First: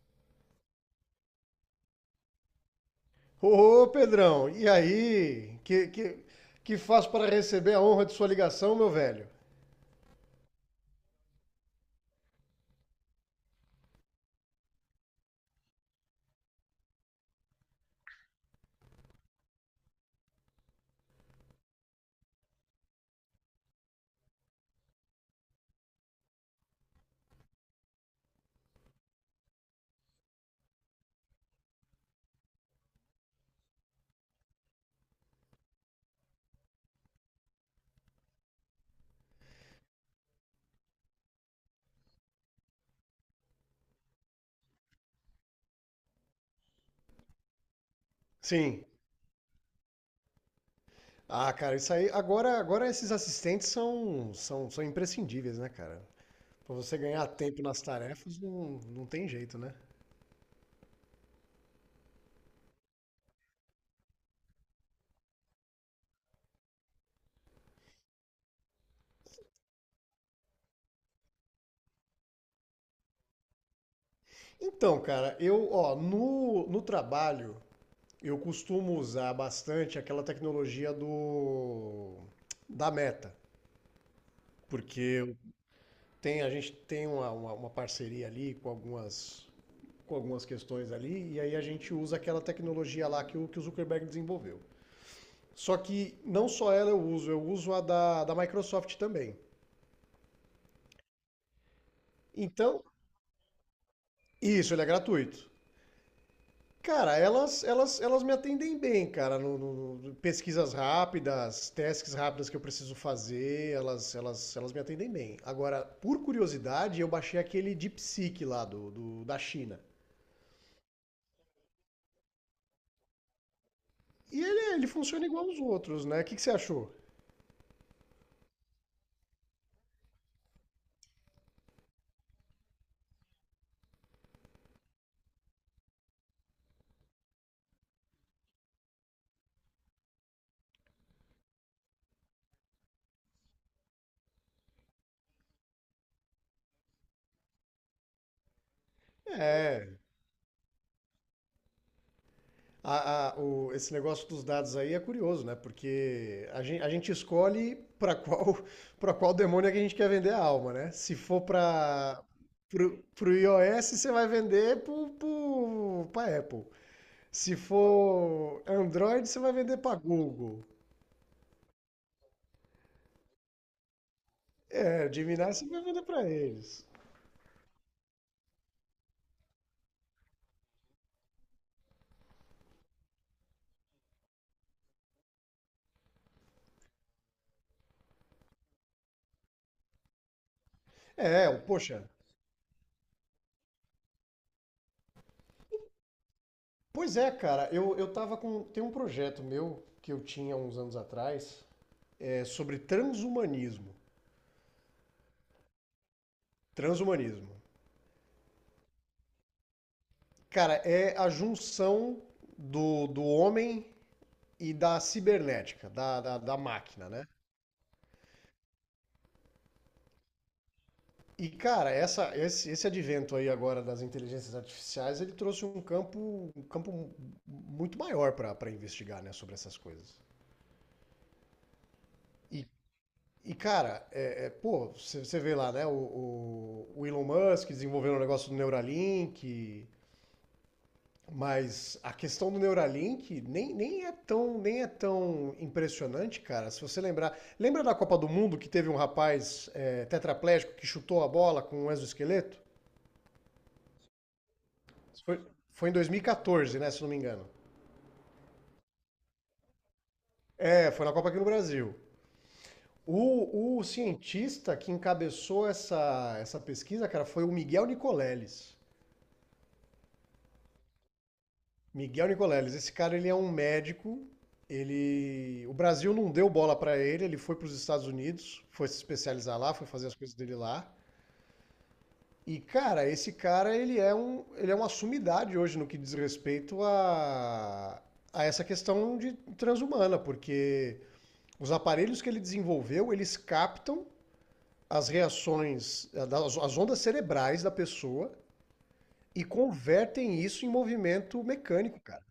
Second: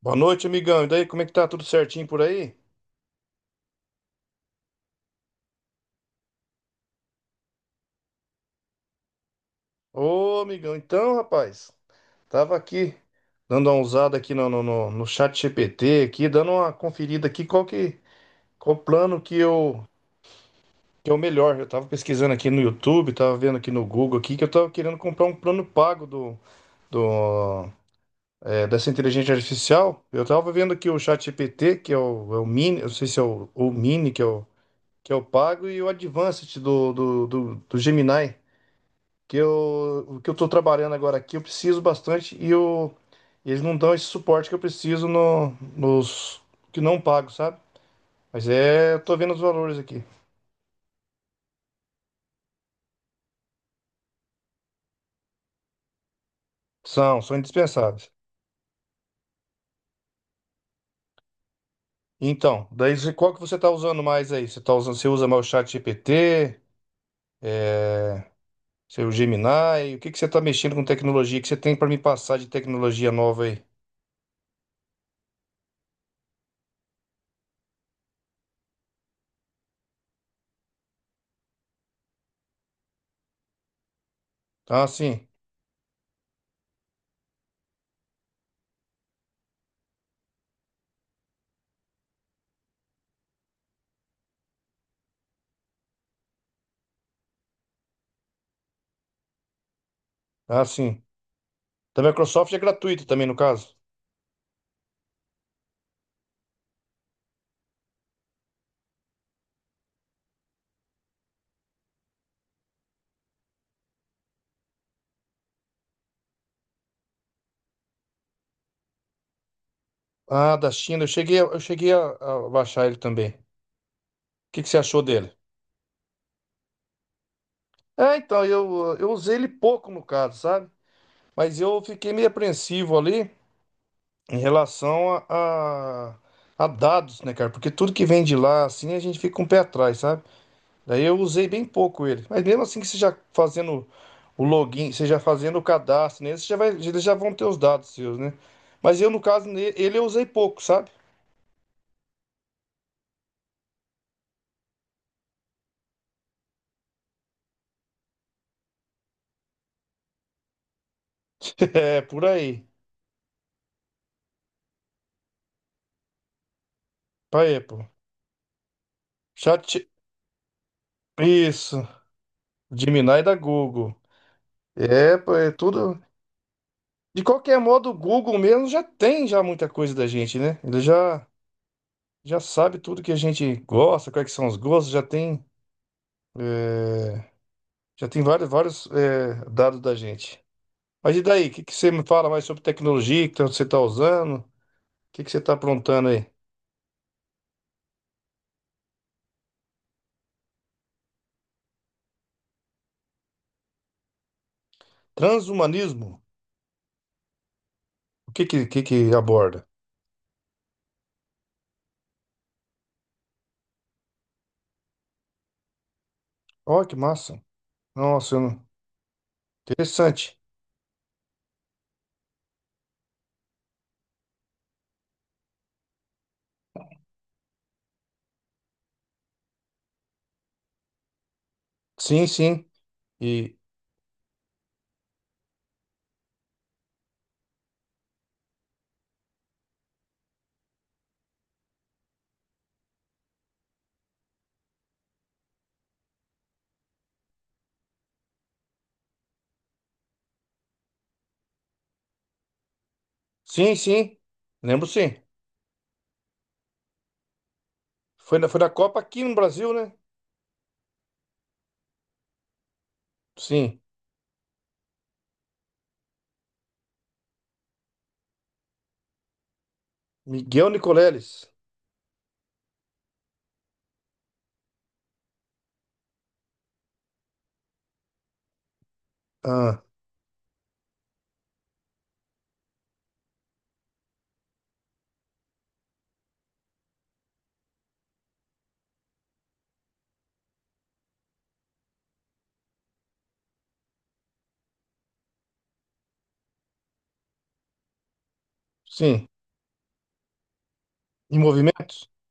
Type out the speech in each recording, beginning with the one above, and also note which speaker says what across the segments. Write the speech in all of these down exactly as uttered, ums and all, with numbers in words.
Speaker 1: Boa noite, amigão. E daí, como é que tá? Tudo certinho por aí?
Speaker 2: Ô, Pedrão, e aí? Que, que, que faz para receber a honra de sua ligação, meu velho?
Speaker 1: Ô, amigão, então, rapaz, tava aqui dando uma usada aqui no, no, no, no chat G P T, aqui, dando uma conferida aqui, qual que, qual o plano que eu, que é o melhor. Eu tava pesquisando aqui no YouTube, tava vendo aqui no Google aqui, que eu tava querendo comprar um plano pago do, do, é, dessa inteligência artificial. Eu tava vendo aqui o chat G P T, que é o, é o Mini, eu não sei se é o, o Mini, que é o, que é o pago, e o Advanced do, do, do, do Gemini. que eu, o que eu tô trabalhando agora aqui, eu preciso bastante e eu, eles não dão esse suporte que eu preciso no, nos que não pago, sabe? Mas
Speaker 2: Sim.
Speaker 1: é, eu tô vendo os valores aqui.
Speaker 2: Ah, cara, isso aí. Agora, agora esses assistentes são, são, são imprescindíveis, né, cara? Para você
Speaker 1: São,
Speaker 2: ganhar
Speaker 1: são
Speaker 2: tempo nas
Speaker 1: indispensáveis.
Speaker 2: tarefas, não, não tem jeito, né?
Speaker 1: Então, daí você- qual que você tá usando mais aí? Você tá usando, você usa mais o chat G P T, é, seu Gemini, o que que você tá mexendo com tecnologia que você tem para me passar de tecnologia nova aí?
Speaker 2: Então, cara, eu, ó, no, no trabalho, eu costumo usar bastante aquela tecnologia do da Meta,
Speaker 1: Ah,
Speaker 2: porque
Speaker 1: sim.
Speaker 2: eu tenho- a gente tem uma, uma, uma parceria ali com algumas com algumas questões ali, e aí a gente usa aquela tecnologia lá que o, que o Zuckerberg desenvolveu. Só que não só ela eu uso, eu uso a da, da Microsoft também.
Speaker 1: Ah, sim. Da Microsoft é
Speaker 2: Então,
Speaker 1: gratuito também, no caso.
Speaker 2: isso, ele é gratuito. Cara, elas, elas, elas me atendem bem, cara, no, no- no- pesquisas rápidas, tasks rápidas que eu preciso fazer, elas, elas, elas me atendem bem. Agora, por curiosidade, eu baixei aquele DeepSeek lá do, do- da China.
Speaker 1: Ah, da China, eu cheguei, a- eu cheguei a, a baixar ele também.
Speaker 2: E
Speaker 1: que que
Speaker 2: ele,
Speaker 1: você
Speaker 2: ele
Speaker 1: achou
Speaker 2: funciona
Speaker 1: dele?
Speaker 2: igual aos outros, né? O que que você achou?
Speaker 1: É, então, eu, eu usei ele pouco no caso, sabe? Mas eu fiquei meio apreensivo ali em relação a, a- a dados, né, cara? Porque tudo que vem de lá, assim, a gente fica um pé atrás, sabe? Daí eu usei bem pouco ele. Mas mesmo assim que você já fazendo o login, você já fazendo o cadastro nele, você já vai, eles já vão ter os dados seus, né? Mas eu, no caso, ne-
Speaker 2: É,
Speaker 1: ele eu usei pouco, sabe?
Speaker 2: A- a- o- esse negócio dos dados aí é curioso, né? Porque a gen- a gente escolhe para qual para qual demônio é que a gente quer vender a alma, né? Se for
Speaker 1: É,
Speaker 2: para
Speaker 1: por aí.
Speaker 2: pro, pro iOS, você vai vender pro, pro, pra Apple.
Speaker 1: Pra
Speaker 2: Se
Speaker 1: Apple.
Speaker 2: for Android, você vai
Speaker 1: Chat...
Speaker 2: vender para Google.
Speaker 1: Isso. Gemini da Google.
Speaker 2: É,
Speaker 1: É, pô,
Speaker 2: Gemini
Speaker 1: é
Speaker 2: você vai
Speaker 1: tudo...
Speaker 2: vender para eles.
Speaker 1: De qualquer modo, o Google mesmo já tem já muita coisa da gente, né? Ele já, já sabe tudo que a gente gosta, quais que são os gostos, já tem, é, já tem vários, vários, é, dados da gente. Mas e
Speaker 2: É,
Speaker 1: daí? O que, que você
Speaker 2: poxa.
Speaker 1: me fala mais sobre tecnologia que você está usando? O que, que você está aprontando aí?
Speaker 2: Pois é, cara. Eu, eu tava com. Tem um projeto meu que eu tinha uns anos atrás é, sobre transhumanismo.
Speaker 1: Transhumanismo?
Speaker 2: Transhumanismo.
Speaker 1: O que que, que, que aborda?
Speaker 2: Cara, é a junção do, do homem e da cibernética, da, da, da
Speaker 1: Ó, que
Speaker 2: máquina, né?
Speaker 1: massa! Nossa, eu não- interessante.
Speaker 2: E, cara, essa, esse, esse advento aí agora das inteligências artificiais, ele trouxe um campo, um campo muito maior para pra investigar, né, sobre essas coisas.
Speaker 1: Sim, sim.
Speaker 2: E, e
Speaker 1: E
Speaker 2: cara, é, é, pô, você vê lá, né, o, o, o Elon Musk desenvolvendo o negócio do Neuralink. Mas a questão do Neuralink nem, nem, é tão, nem é tão impressionante, cara. Se você lembrar. Lembra da Copa do Mundo que teve um rapaz é, tetraplégico que chutou a bola com um exoesqueleto?
Speaker 1: sim, sim. Lembro sim.
Speaker 2: Isso. Foi, foi em dois mil e quatorze, né? Se não me engano.
Speaker 1: Foi na, foi na Copa aqui no Brasil, né?
Speaker 2: É, foi na Copa aqui no Brasil. O,
Speaker 1: Sim.
Speaker 2: o cientista que encabeçou essa, essa pesquisa, cara, foi o Miguel Nicoleles.
Speaker 1: Miguel Nicoleles.
Speaker 2: Miguel Nicoleles, esse cara ele é um médico. Ele, o Brasil não deu bola pra ele, ele foi pros Estados Unidos, foi se especializar lá,
Speaker 1: Ah,
Speaker 2: foi fazer as coisas dele lá. E cara, esse cara ele é um, ele é uma sumidade hoje no que diz respeito a a essa questão de transhumana, porque os aparelhos que ele desenvolveu, eles captam as reações, as as ondas cerebrais da pessoa
Speaker 1: sim.
Speaker 2: e convertem isso em
Speaker 1: Em
Speaker 2: movimento mecânico,
Speaker 1: movimentos?
Speaker 2: cara.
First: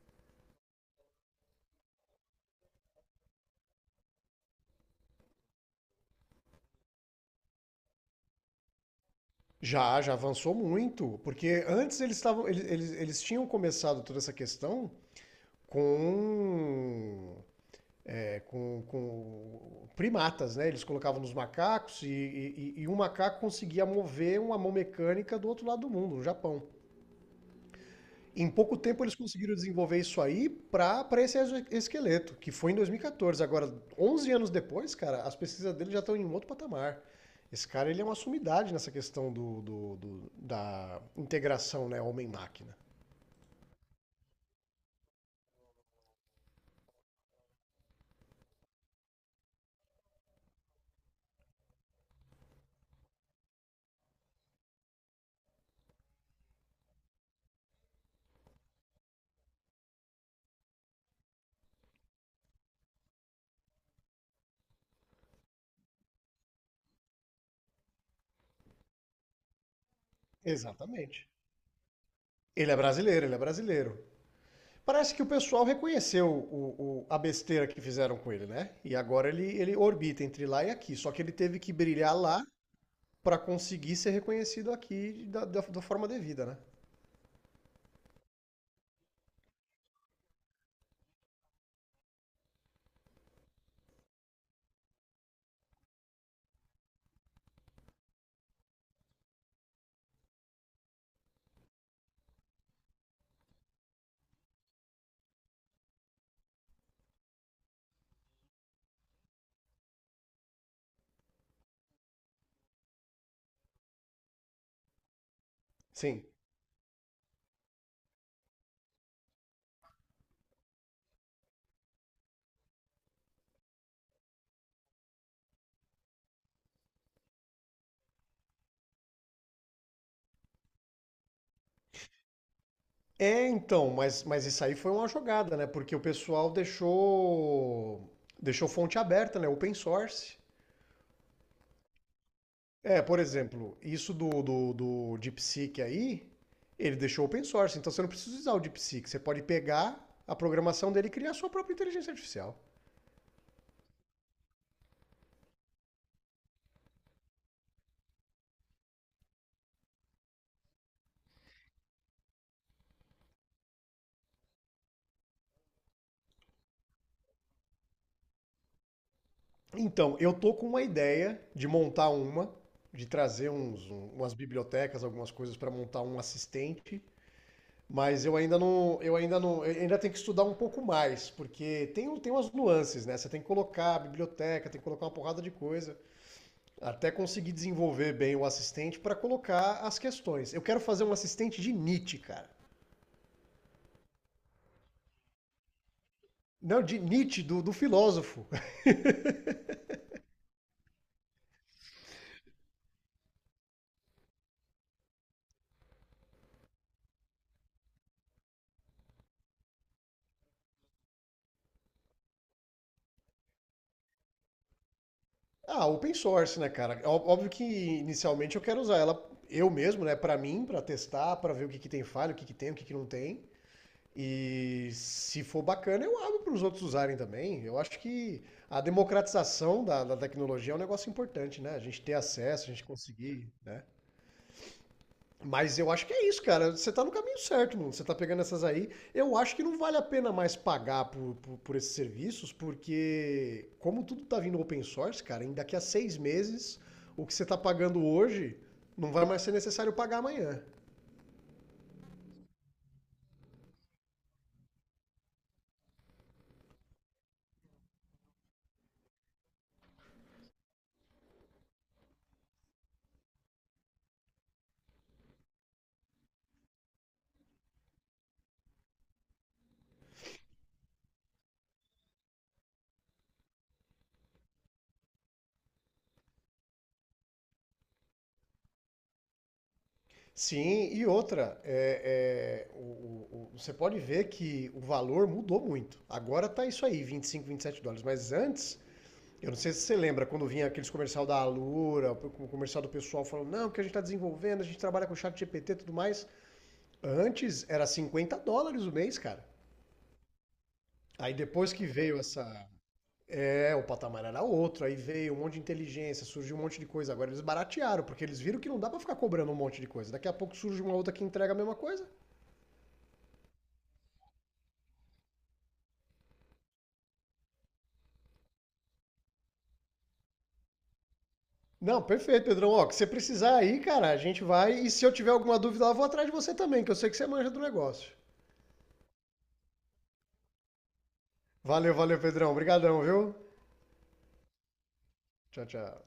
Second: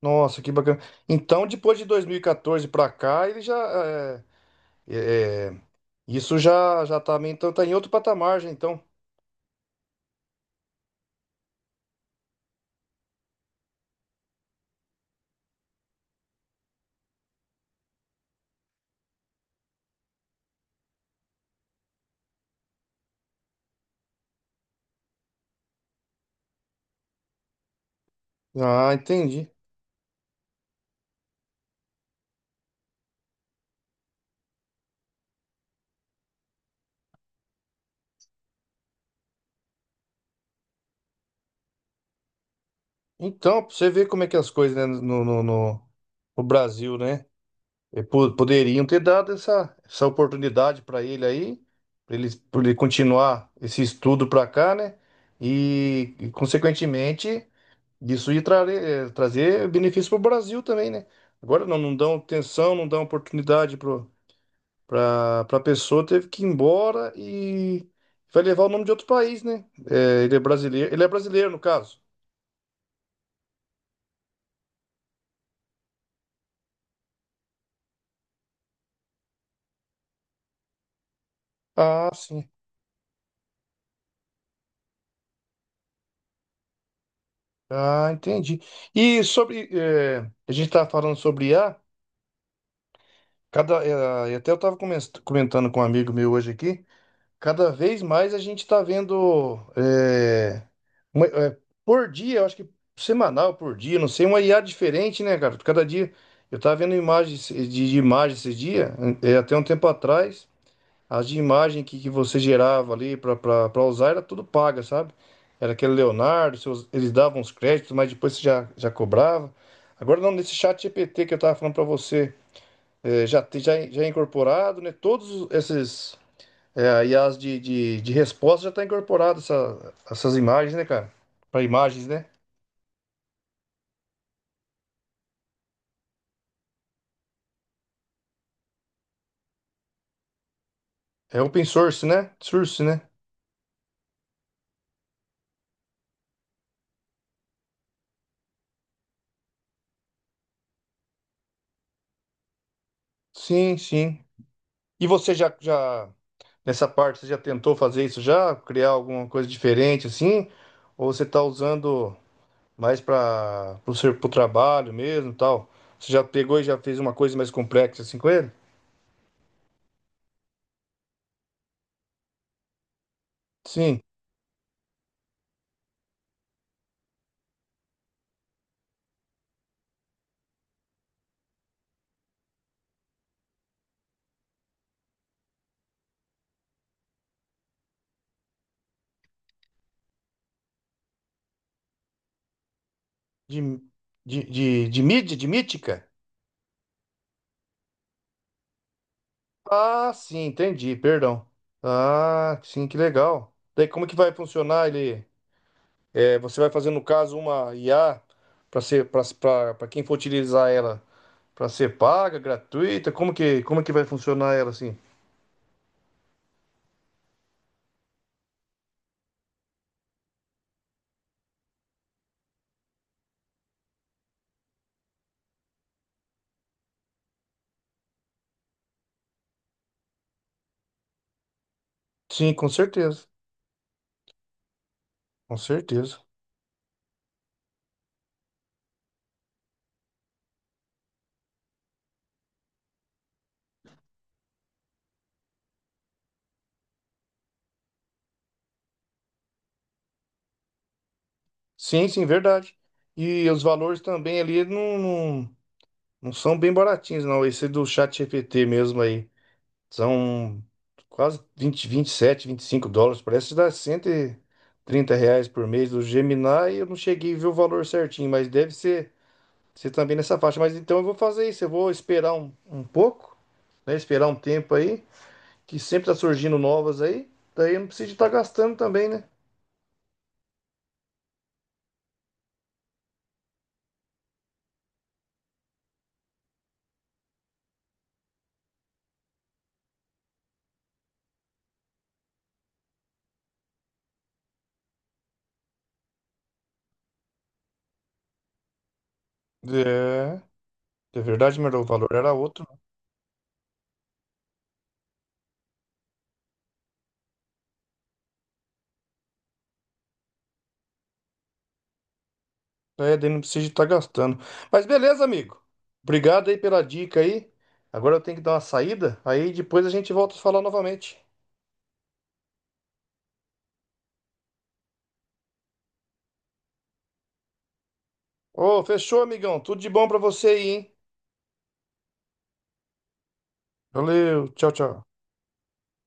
Speaker 1: Nossa, que bacana. Então, depois de dois mil e quatorze para cá, ele já é, é, é, isso já já tá meio- então tá em outro patamar, já, então.
Speaker 2: Já, já avançou muito, porque antes eles estavam, eles, eles, eles tinham começado toda essa questão com, é, com, com primatas, né? Eles colocavam nos macacos e, e, e um macaco conseguia mover uma mão mecânica do outro lado do mundo, no Japão. Em pouco
Speaker 1: Ah,
Speaker 2: tempo eles
Speaker 1: entendi.
Speaker 2: conseguiram desenvolver isso aí para esse esqueleto, que foi em dois mil e quatorze. Agora, onze anos depois, cara, as pesquisas dele já estão em um outro patamar. Esse cara ele é uma sumidade nessa questão do, do- do- da integração, né, homem-máquina.
Speaker 1: Então, pra você ver como é que as coisas, né, no, no, no- no Brasil, né? E po- Poderiam ter dado essa, essa oportunidade para ele aí, para ele, pra ele continuar esse estudo para cá, né? E, e, consequentemente isso ia tra- eh, trazer benefício para o Brasil também, né? Agora não, não dão atenção, não dão oportunidade para a pessoa, teve que ir embora e vai levar o nome de outro país, né? Eh, ele é brasileiro, ele é
Speaker 2: Exatamente.
Speaker 1: brasileiro no caso.
Speaker 2: Ele é brasileiro, ele é brasileiro. Parece que o pessoal reconheceu o- o- a besteira que fizeram com ele, né? E agora ele, ele orbita entre lá e aqui. Só que ele teve que
Speaker 1: Ah,
Speaker 2: brilhar lá
Speaker 1: sim.
Speaker 2: para conseguir ser reconhecido aqui da, da, da forma devida, né?
Speaker 1: Ah, entendi. E sobre, eh, a gente estava falando sobre I a cada, eh, e até eu estava comentando com um amigo meu hoje aqui. Cada vez mais a gente está vendo é, uma- é, por dia, eu acho que semanal por dia, não sei, uma I A diferente, né, cara? Cada dia eu estava vendo imagens de, de imagens esses dias, é, é, até um tempo atrás, as de imagem que, que você gerava ali para usar era tudo paga, sabe? Era aquele
Speaker 2: Sim.
Speaker 1: Leonardo, seus- eles davam os créditos, mas depois você já, já cobrava. Agora não, nesse chat G P T que eu estava falando para você, é, já, tem- já, já é incorporado, né? Todos esses é, aí as de, de, de resposta já está incorporado essa- essas imagens, né, cara? Para imagens, né?
Speaker 2: É, então, mas, mas isso aí foi uma jogada, né? Porque o pessoal deixou deixou fonte aberta, né? Open source.
Speaker 1: É open source, né? Source, né?
Speaker 2: É, por exemplo, isso do, do, do DeepSeek aí, ele deixou open source, então você não precisa usar o DeepSeek, você pode pegar a programação dele e criar a sua própria inteligência artificial.
Speaker 1: Sim, sim. E você já, já, nessa parte, você já tentou fazer isso já? Criar alguma coisa diferente assim? Ou você está usando mais para o seu pro trabalho mesmo e tal? Você já pegou e já fez uma coisa mais complexa assim com ele?
Speaker 2: Então, eu tô com uma ideia de montar uma, de trazer uns,
Speaker 1: Sim.
Speaker 2: um- umas bibliotecas, algumas coisas para montar um assistente. Mas eu ainda não, eu ainda não, eu ainda tenho que estudar um pouco mais, porque tem, um- tem umas nuances, né? Você tem que colocar a biblioteca, tem que colocar uma porrada de coisa, até conseguir desenvolver bem o assistente para colocar as questões. Eu quero fazer um assistente de Nietzsche, cara.
Speaker 1: De, de, de, de mídia, de mítica?
Speaker 2: Não, de Nietzsche, do, do filósofo.
Speaker 1: Ah, sim, entendi, perdão. Ah, sim, que legal. Daí como que vai funcionar ele? É, você vai fazer no caso uma I A para ser para quem for utilizar ela, para ser paga, gratuita, como que como que vai funcionar ela assim?
Speaker 2: Ah, open source, né, cara? Ó- Óbvio que inicialmente eu quero usar ela eu mesmo, né, para mim, para testar, para ver o que que tem falha, o que que tem, o que que não tem. E se for bacana, eu abro para os outros usarem também. Eu acho que a democratização da, da tecnologia é um negócio importante, né? A gente ter
Speaker 1: Sim,
Speaker 2: acesso, a
Speaker 1: com
Speaker 2: gente
Speaker 1: certeza.
Speaker 2: conseguir, né?
Speaker 1: Com
Speaker 2: Mas eu acho que
Speaker 1: certeza.
Speaker 2: é isso, cara. Você tá no caminho certo, mano. Você tá pegando essas aí. Eu acho que não vale a pena mais pagar por, por, por esses serviços, porque como tudo tá vindo open source, cara, em daqui a seis meses, o que você tá pagando hoje não vai mais ser necessário pagar amanhã.
Speaker 1: Sim, sim, verdade. E os valores também ali não, não, não são bem baratinhos, não. Esse do chat G P T mesmo aí. São quase vinte vinte e sete vinte e cinco dólares. Parece que dá cento e trinta reais por mês do Gemini. Eu não cheguei a ver o valor certinho, mas deve ser, ser também nessa faixa. Mas então eu vou fazer isso. Eu vou esperar um, um pouco, né? Esperar um tempo aí, que sempre tá surgindo novas aí. Daí eu não preciso estar gastando também, né?
Speaker 2: Sim, e outra, é, é, o- o- o- você pode ver que o valor mudou muito. Agora tá isso aí, vinte vinte e cinco vinte e sete dólares. Mas antes, eu não sei se você lembra, quando vinha aqueles comercial da Alura, o comercial do pessoal falando, não, que a gente está desenvolvendo, a gente trabalha com chat G P T e tudo mais. Antes era cinquenta dólares o mês, cara.
Speaker 1: É, é
Speaker 2: Aí
Speaker 1: verdade,
Speaker 2: depois
Speaker 1: meu
Speaker 2: que
Speaker 1: o valor
Speaker 2: veio
Speaker 1: era
Speaker 2: essa.
Speaker 1: outro.
Speaker 2: É, o patamar era outro, aí veio um monte de inteligência, surgiu um monte de coisa. Agora eles baratearam, porque eles viram que não dá pra ficar cobrando um monte de coisa. Daqui a pouco surge uma outra que entrega a mesma coisa.
Speaker 1: É, daí não precisa estar gastando. Mas beleza, amigo. Obrigado aí pela dica aí. Agora eu tenho que dar uma saída, aí depois a gente volta a falar novamente.
Speaker 2: Não, perfeito, Pedrão. Ó, que você precisar aí, cara, a gente vai. E se eu tiver alguma dúvida lá, eu vou atrás de você também, que eu sei que você manja do negócio.
Speaker 1: Ô, fechou, amigão. Tudo de bom pra você aí, hein?
Speaker 2: Valeu, valeu, Pedrão. Obrigadão, viu?
Speaker 1: Valeu, tchau, tchau.
Speaker 2: Tchau, tchau.